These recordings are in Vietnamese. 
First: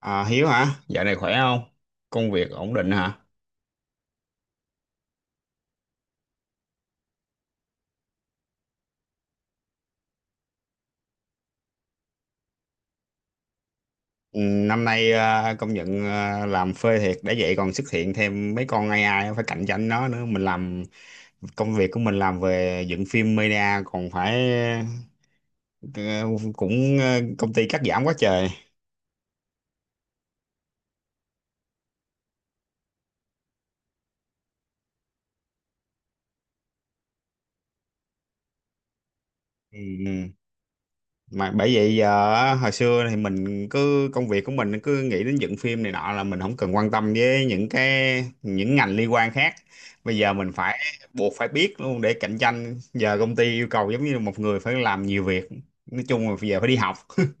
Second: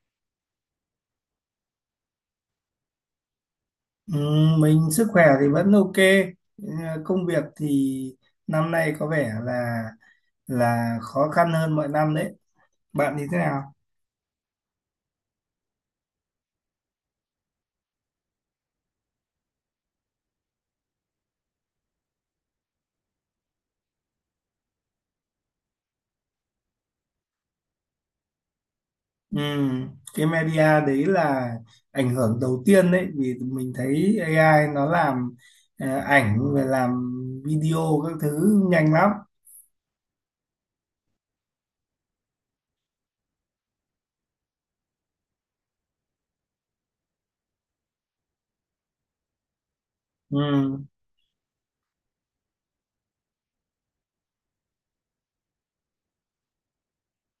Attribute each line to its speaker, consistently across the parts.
Speaker 1: À, Hiếu hả? Dạo này khỏe không? Công việc ổn định hả?
Speaker 2: Ừ, mình sức khỏe thì vẫn ok. Ừ, công việc thì năm nay có vẻ là khó khăn hơn mọi năm đấy. Bạn thì thế nào?
Speaker 1: Ừ, năm nay công nhận làm phê thiệt để vậy còn xuất hiện thêm mấy con AI phải cạnh tranh nó nữa. Mình làm Công việc của mình làm về dựng phim media còn phải, ờ, cũng, công ty cắt giảm quá trời.
Speaker 2: Ừ, cái media đấy là ảnh hưởng đầu tiên đấy, vì mình thấy AI nó làm ảnh và làm video các thứ nhanh lắm.
Speaker 1: Ừ. Mà bởi vậy giờ, hồi xưa thì mình cứ công việc của mình cứ nghĩ đến dựng phim này nọ là mình không cần quan tâm với những cái, những ngành liên quan khác. Bây giờ mình phải,
Speaker 2: Ừ,
Speaker 1: buộc phải biết luôn để cạnh tranh. Giờ công ty yêu cầu giống như một người phải làm nhiều việc, nói chung là bây giờ phải đi học.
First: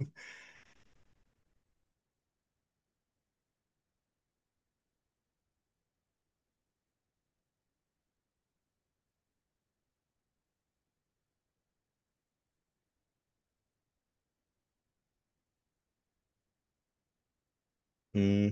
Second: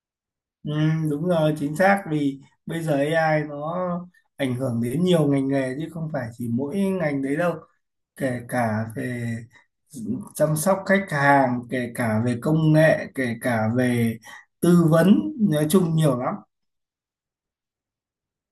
Speaker 2: ừ, đúng rồi, chính xác. Vì bây giờ AI nó ảnh hưởng đến nhiều ngành nghề chứ không phải chỉ mỗi ngành đấy đâu. Kể cả về chăm sóc khách hàng, kể cả về công nghệ, kể cả về tư vấn, nói chung nhiều lắm.
Speaker 1: Ừ.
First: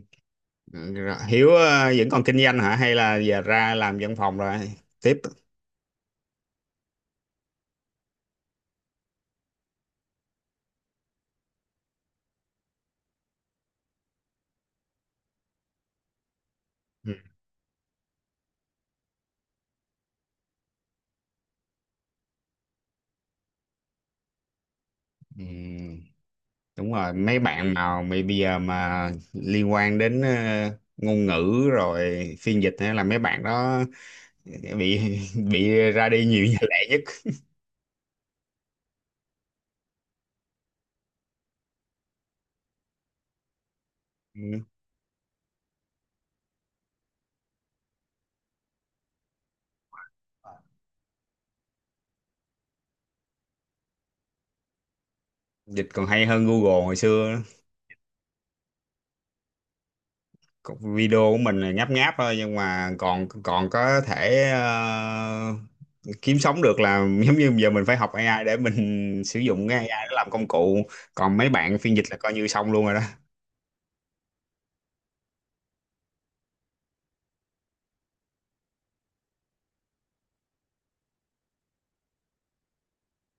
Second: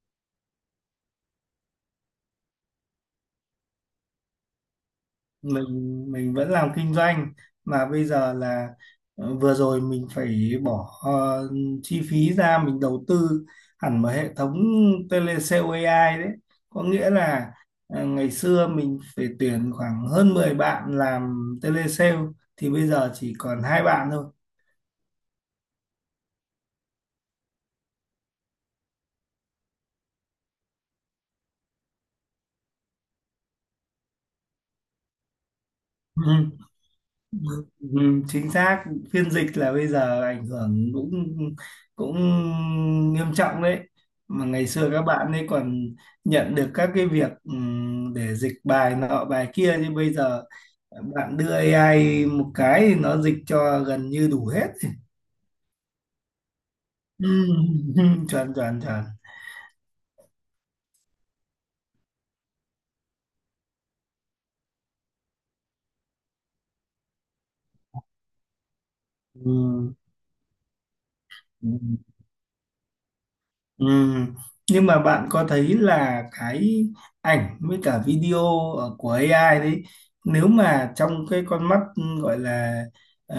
Speaker 1: Rồi, Hiếu vẫn còn kinh doanh hả, hay là giờ ra làm văn phòng rồi tiếp?
Speaker 2: Mình mình vẫn làm kinh doanh. Mà bây giờ là vừa rồi mình phải bỏ chi phí ra, mình đầu tư hẳn một hệ thống telesale AI đấy. Có nghĩa
Speaker 1: Ừ.
Speaker 2: là ngày xưa mình phải tuyển khoảng hơn 10 bạn làm telesale, thì bây giờ chỉ còn 2 bạn thôi.
Speaker 1: Ừ, đúng rồi, mấy bạn mà mày bây giờ mà liên quan đến ngôn ngữ rồi phiên dịch hay là mấy bạn đó bị bị ra đi
Speaker 2: Ừ.
Speaker 1: nhiều nhà lẻ nhất.
Speaker 2: Ừ, chính xác. Phiên dịch là bây giờ ảnh hưởng cũng cũng nghiêm trọng đấy. Mà
Speaker 1: Ừ.
Speaker 2: ngày xưa các bạn ấy còn nhận được các cái việc để dịch bài nọ bài kia, nhưng bây giờ bạn đưa AI một cái thì nó dịch cho gần như đủ hết.
Speaker 1: Dịch còn hay hơn Google hồi xưa
Speaker 2: Ừ,
Speaker 1: nữa.
Speaker 2: chuẩn chuẩn chuẩn.
Speaker 1: Còn video của mình là nháp nháp thôi, nhưng mà còn còn có thể, kiếm sống được là, giống như giờ mình phải học AI để mình sử dụng cái AI để làm công cụ, còn mấy
Speaker 2: Ừ.
Speaker 1: bạn phiên dịch là coi như xong luôn rồi đó.
Speaker 2: Ừm, nhưng mà bạn có thấy là cái ảnh với cả video của AI đấy, nếu mà trong cái con mắt gọi là ờ,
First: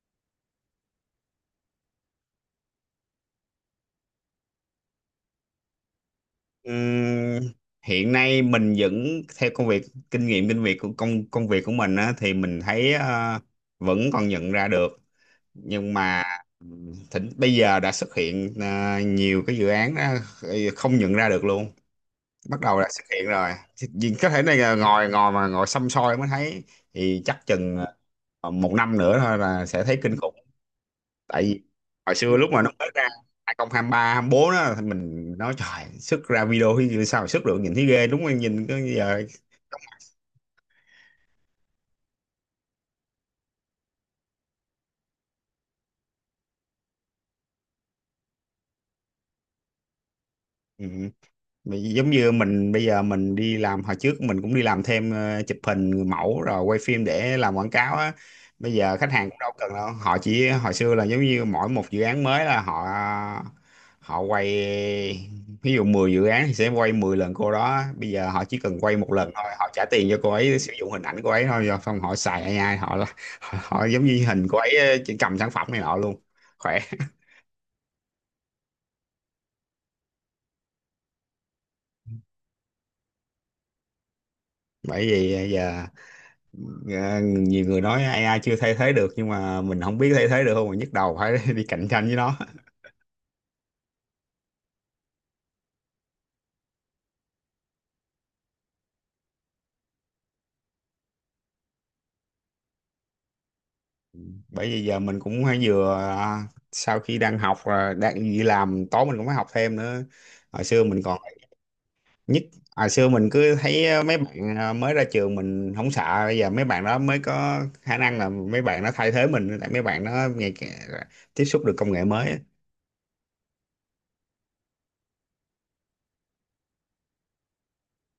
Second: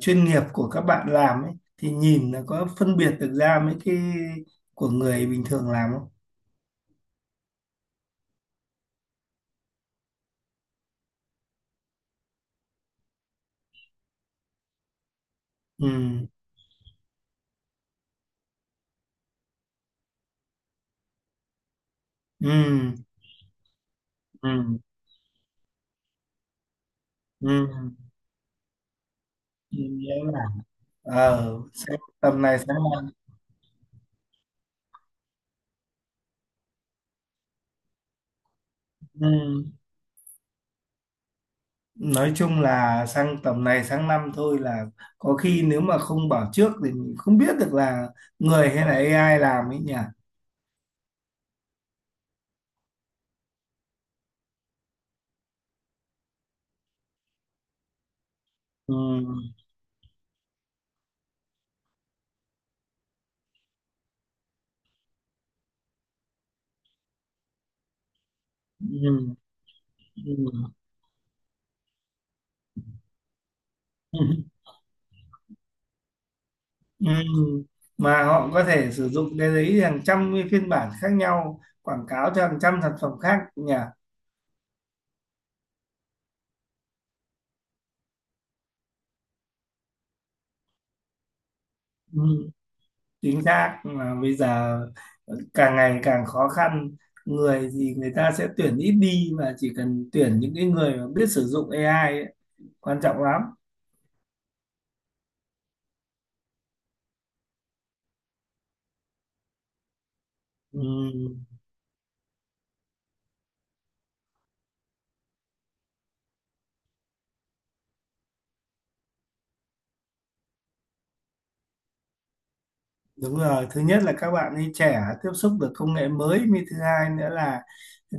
Speaker 2: chuyên nghiệp của các bạn làm ấy, thì nhìn nó có phân biệt được ra mấy cái của người bình thường làm không?
Speaker 1: Ừm, Hiện nay mình vẫn theo công việc, kinh nghiệm kinh việc của công công việc của mình á, thì mình thấy vẫn còn nhận ra được,
Speaker 2: Ừ,
Speaker 1: nhưng mà bây giờ đã xuất hiện nhiều cái dự án đó, không nhận ra được luôn,
Speaker 2: ừ,
Speaker 1: bắt đầu đã xuất hiện rồi. Thì vì có thể này là
Speaker 2: ừ,
Speaker 1: ngồi ngồi mà ngồi xăm soi mới thấy, thì chắc chừng
Speaker 2: ừ.
Speaker 1: một năm nữa thôi là sẽ thấy
Speaker 2: Nghĩa
Speaker 1: kinh khủng.
Speaker 2: là
Speaker 1: Tại vì
Speaker 2: xem
Speaker 1: hồi xưa
Speaker 2: tầm
Speaker 1: lúc
Speaker 2: này
Speaker 1: mà nó
Speaker 2: sáng
Speaker 1: mới ra 2023, bốn đó thì mình nói trời, sức ra video thì sao mà xuất được, nhìn thấy ghê đúng không, nhìn có giờ.
Speaker 2: mai. Nói chung là sang tầm này sang năm thôi là có khi nếu mà không bảo trước thì mình không biết được là người hay là AI làm ấy nhỉ.
Speaker 1: Ừ. Vì giống như mình bây giờ mình đi làm, hồi trước mình cũng đi làm thêm chụp hình người mẫu rồi quay phim để làm quảng cáo á. Bây
Speaker 2: Ừ,
Speaker 1: giờ khách hàng cũng đâu cần đâu, họ chỉ, hồi xưa là giống như mỗi một dự án mới là họ họ quay, ví dụ 10 dự án thì sẽ quay 10 lần cô đó, bây giờ họ chỉ cần quay một lần
Speaker 2: ừ,
Speaker 1: thôi, họ trả tiền cho cô ấy
Speaker 2: ừ,
Speaker 1: sử dụng hình ảnh cô ấy thôi, rồi xong họ xài AI, họ họ, họ giống
Speaker 2: ừ.
Speaker 1: như hình cô ấy chỉ cầm sản phẩm này nọ luôn, khỏe.
Speaker 2: Ừ. Mà họ có thể sử dụng cái đấy hàng trăm cái phiên bản khác nhau quảng cáo cho hàng trăm sản phẩm khác nhỉ.
Speaker 1: Bởi vì giờ, dạ, nhiều người nói AI chưa thay thế được, nhưng mà mình không biết thay thế được không mà nhức đầu phải đi cạnh tranh với
Speaker 2: Ừ,
Speaker 1: nó.
Speaker 2: chính xác. Mà bây giờ càng ngày càng khó khăn, người thì người ta sẽ tuyển ít đi, mà chỉ cần tuyển những cái người mà biết sử dụng AI ấy, quan trọng lắm.
Speaker 1: Bởi vì giờ mình cũng hay vừa, sau khi đang học, đang đi làm tối mình cũng phải học thêm nữa. Hồi
Speaker 2: Ừ.
Speaker 1: xưa mình còn nhất, hồi xưa mình cứ thấy mấy bạn, mới ra trường mình không sợ, bây giờ mấy bạn đó mới có khả năng là mấy bạn nó thay thế mình, tại mấy bạn nó ngày càng tiếp xúc được công nghệ mới á.
Speaker 2: Đúng rồi, thứ nhất là các bạn ấy trẻ, tiếp xúc được công nghệ mới. Thứ hai nữa là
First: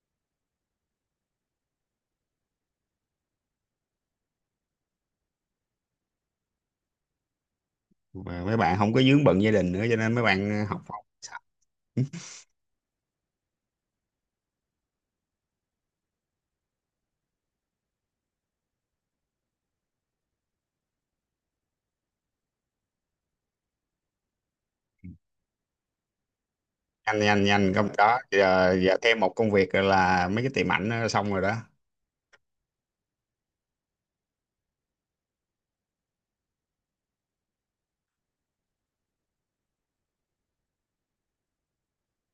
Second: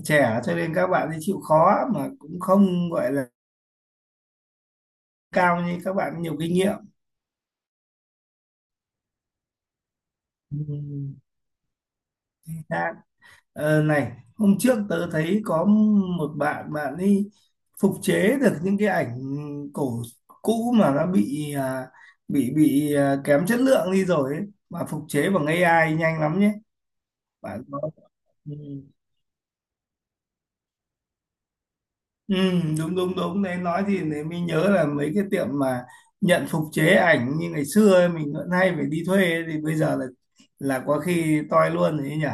Speaker 2: trẻ cho nên các bạn ấy chịu khó, mà cũng không gọi là cao như các bạn nhiều kinh nghiệm.
Speaker 1: Mà mấy bạn không có vướng bận gia đình nữa cho nên mấy bạn học học
Speaker 2: Ừ. Chính xác. Ờ, này, hôm trước tớ thấy có một bạn bạn ấy phục chế được những cái ảnh cổ cũ, mà nó bị à, bị bị à, kém chất lượng đi rồi ấy, mà phục chế bằng AI nhanh lắm nhé.
Speaker 1: nhanh nhanh
Speaker 2: Bạn
Speaker 1: nhanh, không
Speaker 2: có.
Speaker 1: có
Speaker 2: Ừ.
Speaker 1: giờ, giờ thêm một công việc là mấy cái tiệm ảnh nó xong rồi đó.
Speaker 2: Ừ, đúng đúng đúng đấy, nói thì để mình nhớ là mấy cái tiệm mà nhận phục chế ảnh như ngày xưa ấy, mình vẫn hay phải đi thuê ấy, thì bây giờ là có khi toi luôn đấy nhỉ.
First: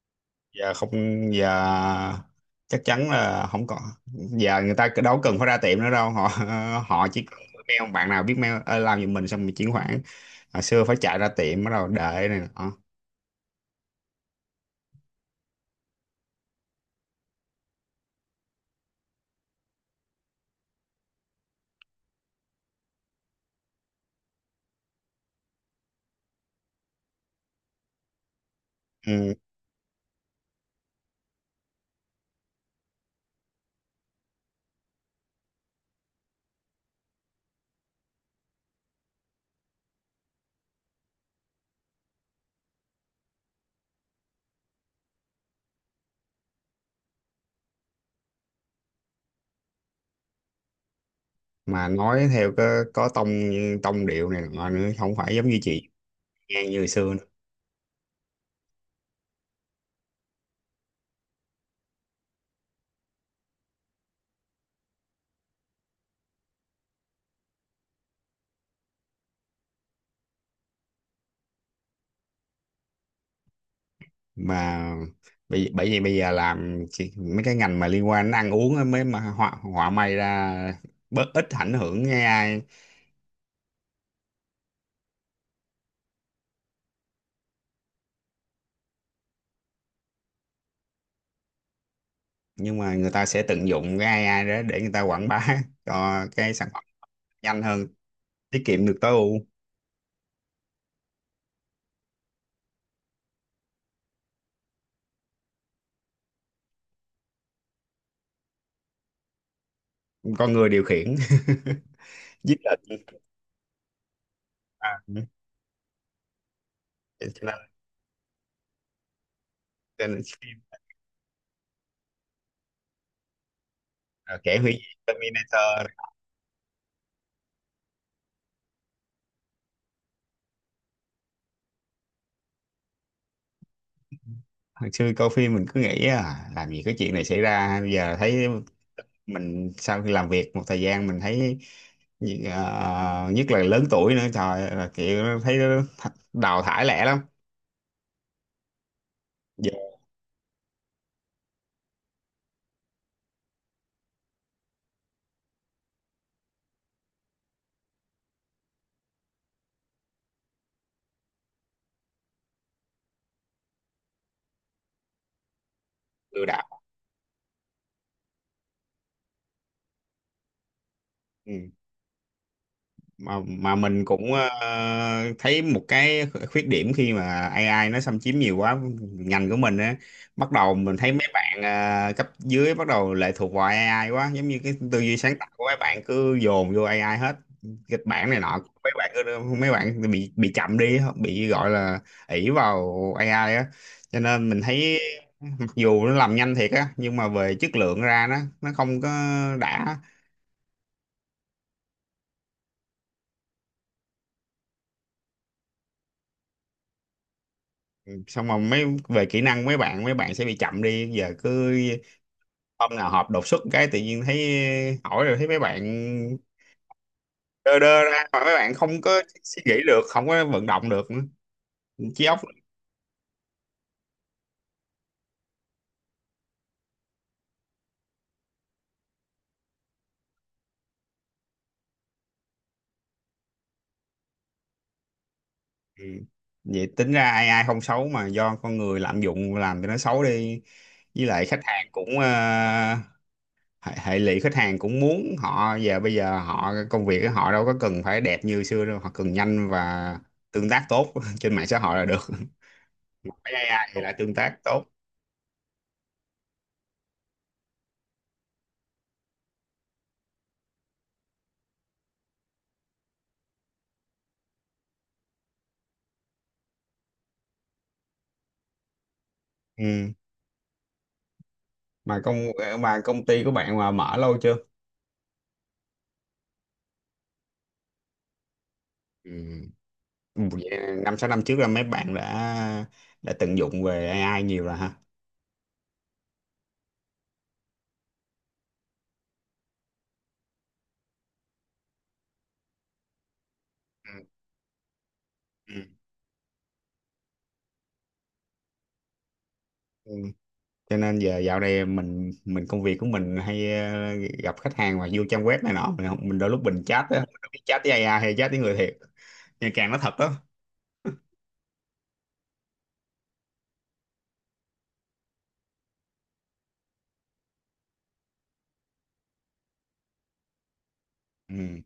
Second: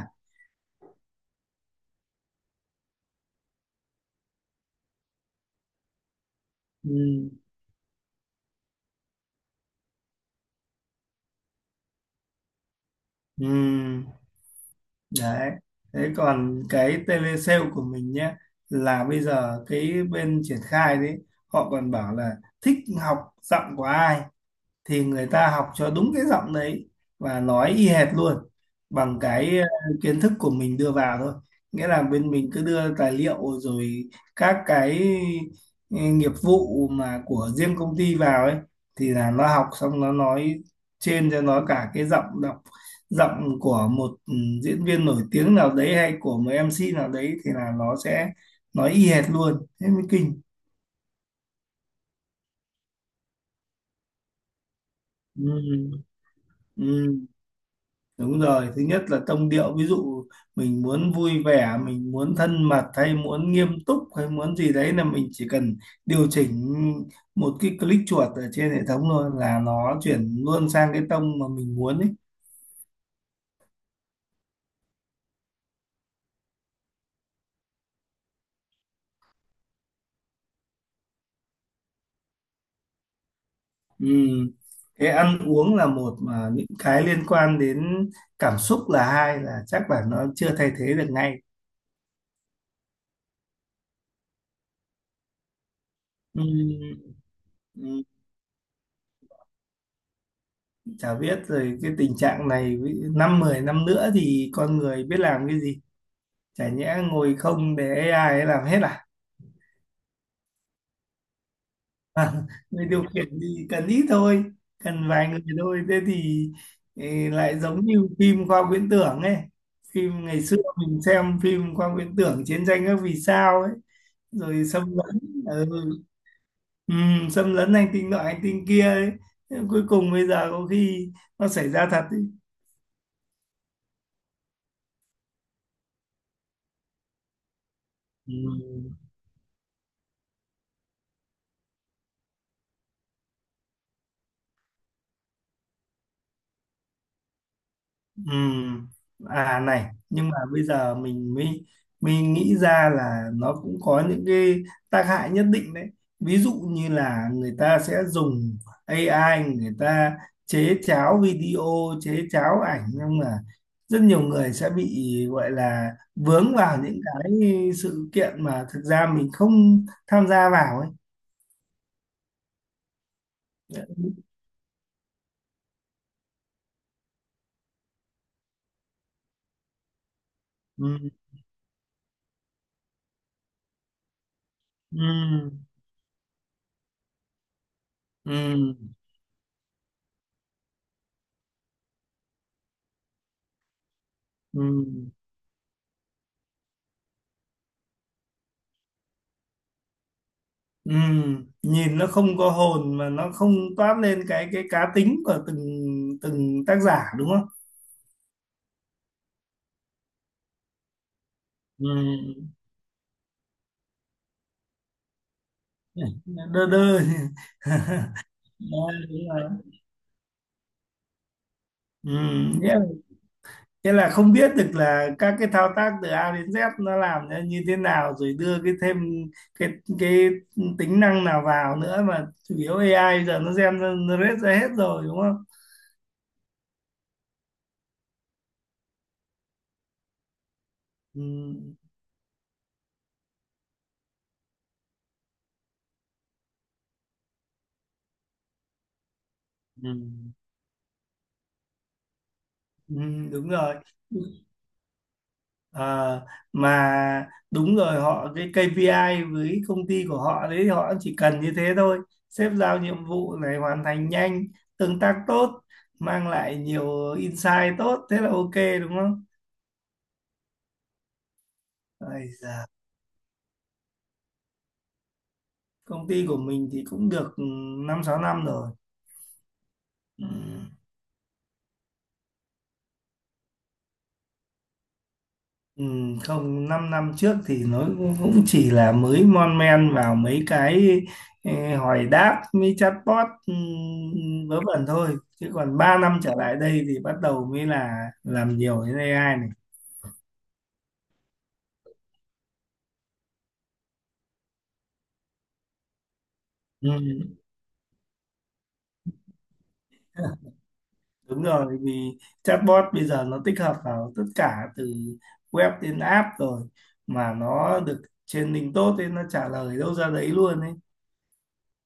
Speaker 1: Giờ không, giờ chắc chắn là không có, giờ người ta đâu cần phải ra tiệm nữa đâu, họ họ chỉ
Speaker 2: Ừ,
Speaker 1: cần mail, bạn nào biết mail làm giùm mình xong mình chuyển khoản, hồi xưa phải chạy ra tiệm bắt đầu đợi này nọ.
Speaker 2: ừ, đấy. Thế còn cái telesale của mình nhé, là bây giờ cái bên triển khai đấy, họ còn bảo là thích học giọng của ai thì người ta học cho đúng cái giọng đấy và nói y hệt luôn bằng
Speaker 1: Ừ.
Speaker 2: cái kiến thức của mình đưa vào thôi. Nghĩa là bên mình cứ đưa tài liệu rồi các cái nghiệp vụ mà của riêng công ty vào ấy, thì là nó học xong nó nói trên cho nó cả cái giọng đọc, giọng của một diễn viên nổi tiếng nào đấy hay của một MC nào đấy, thì là nó sẽ nói y hệt luôn, thế mới kinh.
Speaker 1: Mà nói theo có tông tông điệu này nọ nữa, không phải giống như chị
Speaker 2: Ừ.
Speaker 1: nghe như hồi xưa
Speaker 2: Ừ.
Speaker 1: nữa.
Speaker 2: Đúng rồi, thứ nhất là tông điệu, ví dụ mình muốn vui vẻ, mình muốn thân mật hay muốn nghiêm túc hay muốn gì đấy, là mình chỉ cần điều chỉnh một cái click chuột ở trên hệ thống thôi là nó chuyển luôn sang cái tông mà mình muốn ấy.
Speaker 1: Mà bởi bởi vì bây giờ làm mấy cái ngành mà liên quan đến ăn uống á mới, mà họa họa may ra bớt ít ảnh hưởng cái AI.
Speaker 2: Ừ. Cái ăn uống là một, mà những cái liên quan đến cảm xúc là hai, là chắc là nó chưa thay thế được ngay.
Speaker 1: Nhưng mà người ta sẽ tận dụng cái AI đó để người ta quảng bá cho
Speaker 2: Ừ.
Speaker 1: cái sản phẩm nhanh hơn,
Speaker 2: Ừ.
Speaker 1: tiết kiệm được, tối ưu.
Speaker 2: Chả biết rồi cái tình trạng này năm 10 năm nữa thì con người biết làm cái gì. Chả nhẽ ngồi không để AI ấy làm hết à?
Speaker 1: Con người điều khiển. Giết
Speaker 2: Người
Speaker 1: lệnh,
Speaker 2: điều khiển thì cần ít thôi,
Speaker 1: à,
Speaker 2: cần vài người thôi, thế thì
Speaker 1: cho nên,
Speaker 2: lại giống như phim khoa học viễn tưởng ấy.
Speaker 1: cho
Speaker 2: Phim
Speaker 1: nên
Speaker 2: ngày xưa
Speaker 1: phim,
Speaker 2: mình xem phim khoa học viễn tưởng Chiến Tranh Các Vì Sao ấy,
Speaker 1: kẻ
Speaker 2: rồi
Speaker 1: hủy
Speaker 2: xâm
Speaker 1: diệt
Speaker 2: lấn, ừ,
Speaker 1: Terminator.
Speaker 2: ừ, xâm lấn hành tinh nọ hành tinh kia ấy. Thế cuối cùng bây giờ có khi nó xảy ra thật ấy.
Speaker 1: Hồi xưa coi phim mình cứ nghĩ làm gì cái chuyện này xảy ra, bây giờ
Speaker 2: Ừ.
Speaker 1: thấy mình, sau khi làm việc một thời gian mình thấy, nhất là lớn tuổi nữa, trời ơi, là kiểu thấy nó đào thải lẻ lắm.
Speaker 2: Ừm, à
Speaker 1: Giờ
Speaker 2: này, nhưng mà bây giờ mình mới nghĩ ra là nó cũng có những cái tác hại nhất định đấy, ví dụ như là người ta sẽ dùng AI, người ta chế cháo video, chế cháo ảnh, nhưng mà rất nhiều người sẽ bị gọi là
Speaker 1: lừa
Speaker 2: vướng vào
Speaker 1: đảo.
Speaker 2: những cái sự kiện mà thực ra mình không tham gia vào ấy.
Speaker 1: Ừ. Mà mình cũng thấy một cái khuyết điểm khi mà AI nó xâm chiếm nhiều quá ngành của mình á. Bắt đầu mình
Speaker 2: Ừm,
Speaker 1: thấy mấy bạn cấp dưới bắt đầu lệ thuộc vào AI quá, giống như cái tư duy sáng tạo
Speaker 2: ừm,
Speaker 1: của mấy bạn cứ dồn vô AI hết, kịch bản này nọ
Speaker 2: ừm,
Speaker 1: mấy bạn cứ, mấy bạn bị chậm đi, bị gọi là ỷ vào AI á, cho nên mình thấy
Speaker 2: ừm.
Speaker 1: mặc dù nó làm nhanh thiệt á nhưng mà về chất lượng ra nó không có đã.
Speaker 2: ừm. Nhìn nó không có hồn, mà nó không toát lên cái cá tính của từng từng tác giả đúng không?
Speaker 1: Xong rồi mấy về kỹ năng mấy bạn, mấy bạn sẽ bị chậm đi, giờ cứ
Speaker 2: Ừm.
Speaker 1: hôm nào họp đột xuất cái tự nhiên thấy hỏi, rồi thấy mấy bạn
Speaker 2: Đơ đơ.
Speaker 1: đơ đơ ra mà mấy bạn
Speaker 2: Đó,
Speaker 1: không có
Speaker 2: đúng rồi.
Speaker 1: suy nghĩ được, không có vận động được nữa.
Speaker 2: Ừ.
Speaker 1: Trí óc.
Speaker 2: Nghĩa, nghĩa là không biết được là các cái thao tác từ A đến Z nó làm ra như thế nào rồi đưa cái thêm cái cái tính năng nào vào nữa, mà chủ yếu AI giờ nó generate ra hết rồi đúng không?
Speaker 1: Ừ. Vậy tính ra AI, AI không xấu mà do con người lạm dụng làm cho nó xấu đi. Với lại khách
Speaker 2: Ừm.
Speaker 1: hàng cũng hệ lụy, khách hàng cũng muốn họ giờ, bây giờ họ công việc của họ đâu có cần phải đẹp như xưa đâu, họ cần nhanh
Speaker 2: Ừ.
Speaker 1: và tương tác tốt trên mạng xã hội là được.
Speaker 2: Ừ, đúng
Speaker 1: Với
Speaker 2: rồi.
Speaker 1: AI thì lại tương tác tốt.
Speaker 2: Ờ, mà đúng rồi, họ cái KPI với công ty của họ đấy, họ chỉ cần như thế thôi. Sếp giao nhiệm vụ này, hoàn thành nhanh, tương tác tốt, mang lại nhiều insight tốt, thế là ok, đúng không?
Speaker 1: Ừ. mà
Speaker 2: Ây
Speaker 1: công
Speaker 2: da,
Speaker 1: mà công ty của bạn mà mở lâu chưa?
Speaker 2: công ty của mình thì cũng được, ừ, 5 6 năm rồi.
Speaker 1: Ừ.
Speaker 2: Ừ.
Speaker 1: Vậy năm sáu năm trước là mấy bạn đã, tận dụng về AI nhiều rồi ha?
Speaker 2: Ừ, không, 5 năm năm trước thì nó cũng cũng chỉ là mới mon men vào mấy cái hỏi đáp mấy chatbot ừ,
Speaker 1: Ừ.
Speaker 2: vớ vẩn thôi, chứ
Speaker 1: Ừ.
Speaker 2: còn 3 năm trở lại đây thì bắt đầu mới là làm nhiều đến AI này.
Speaker 1: Ừ. Cho nên giờ dạo này mình công việc của mình hay gặp khách hàng mà vô trang web này nọ mình không, mình đôi lúc mình
Speaker 2: Ừ,
Speaker 1: chat á, mình không biết chat với AI hay chat với người thiệt, nhưng càng nó thật đó.
Speaker 2: đúng rồi, vì chatbot bây giờ nó tích hợp vào tất cả từ web đến app rồi, mà nó được training tốt nên nó trả lời đâu ra đấy luôn ấy.
Speaker 1: Ừ.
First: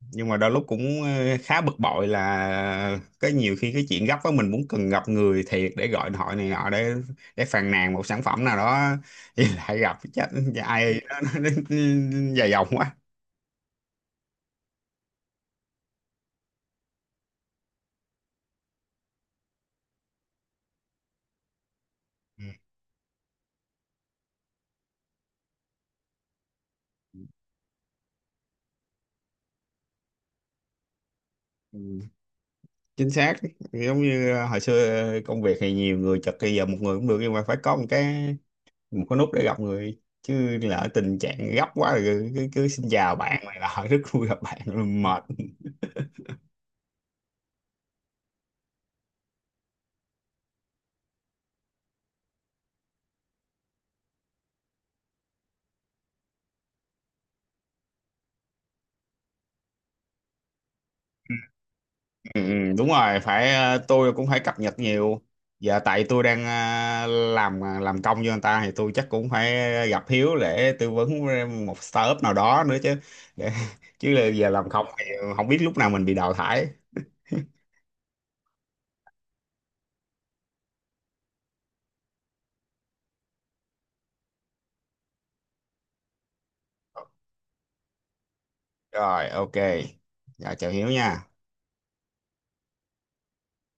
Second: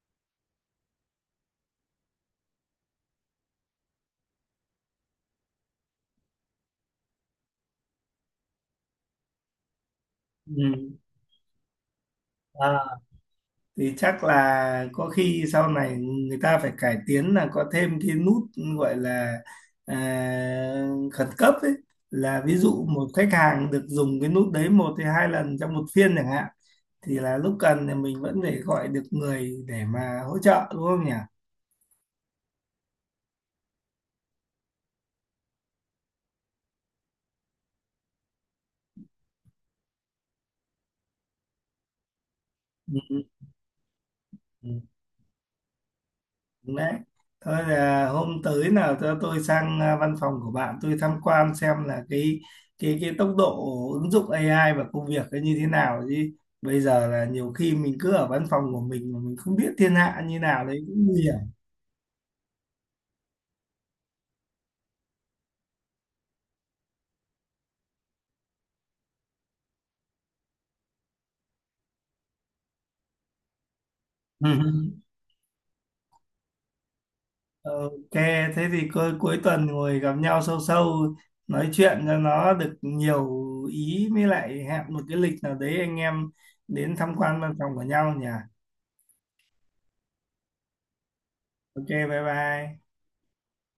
Speaker 1: Nhưng mà đôi lúc cũng khá bực bội là cái, nhiều khi cái chuyện gấp á mình muốn cần gặp người thiệt để gọi điện thoại này nọ để phàn nàn một sản phẩm nào đó thì lại gặp chắc
Speaker 2: Ừ.
Speaker 1: ai nó dài dòng quá.
Speaker 2: À, thì chắc là có khi sau này người ta phải cải tiến là có thêm cái nút gọi là à, khẩn cấp ấy, là
Speaker 1: Ừ.
Speaker 2: ví dụ một khách hàng được dùng cái nút đấy một hay hai lần trong một phiên chẳng hạn, thì là lúc cần thì mình vẫn phải gọi được người để mà hỗ trợ đúng không nhỉ?
Speaker 1: Ừ, chính xác. Giống như hồi xưa công việc thì nhiều người chật, bây giờ một người cũng được, nhưng mà phải có một cái, một cái nút để gặp người chứ, lỡ tình trạng gấp quá rồi cứ xin chào bạn này là rất vui gặp bạn
Speaker 2: Ừ.
Speaker 1: rồi mệt.
Speaker 2: Đấy. Thôi là hôm tới nào cho tôi sang văn phòng của bạn, tôi tham quan xem là cái tốc độ ứng dụng AI vào công việc nó như thế nào chứ. Bây giờ là nhiều khi mình cứ ở văn phòng của mình mà mình không biết thiên hạ như nào đấy cũng nguy hiểm.
Speaker 1: Ừ, ừ, đúng rồi phải, tôi cũng phải cập nhật nhiều. Giờ tại tôi đang, làm công cho người ta thì tôi chắc cũng phải gặp Hiếu để tư vấn một startup nào đó nữa chứ, để, chứ là giờ làm không thì không biết lúc nào mình bị đào thải.
Speaker 2: Ok, thế thì cuối cuối tuần ngồi gặp nhau sâu sâu nói chuyện cho nó được nhiều ý, mới lại hẹn một cái lịch nào đấy, anh em đến tham quan văn phòng của nhau nhỉ.
Speaker 1: Rồi, ok, dạ chào Hiếu nha.
Speaker 2: Ok, bye bye.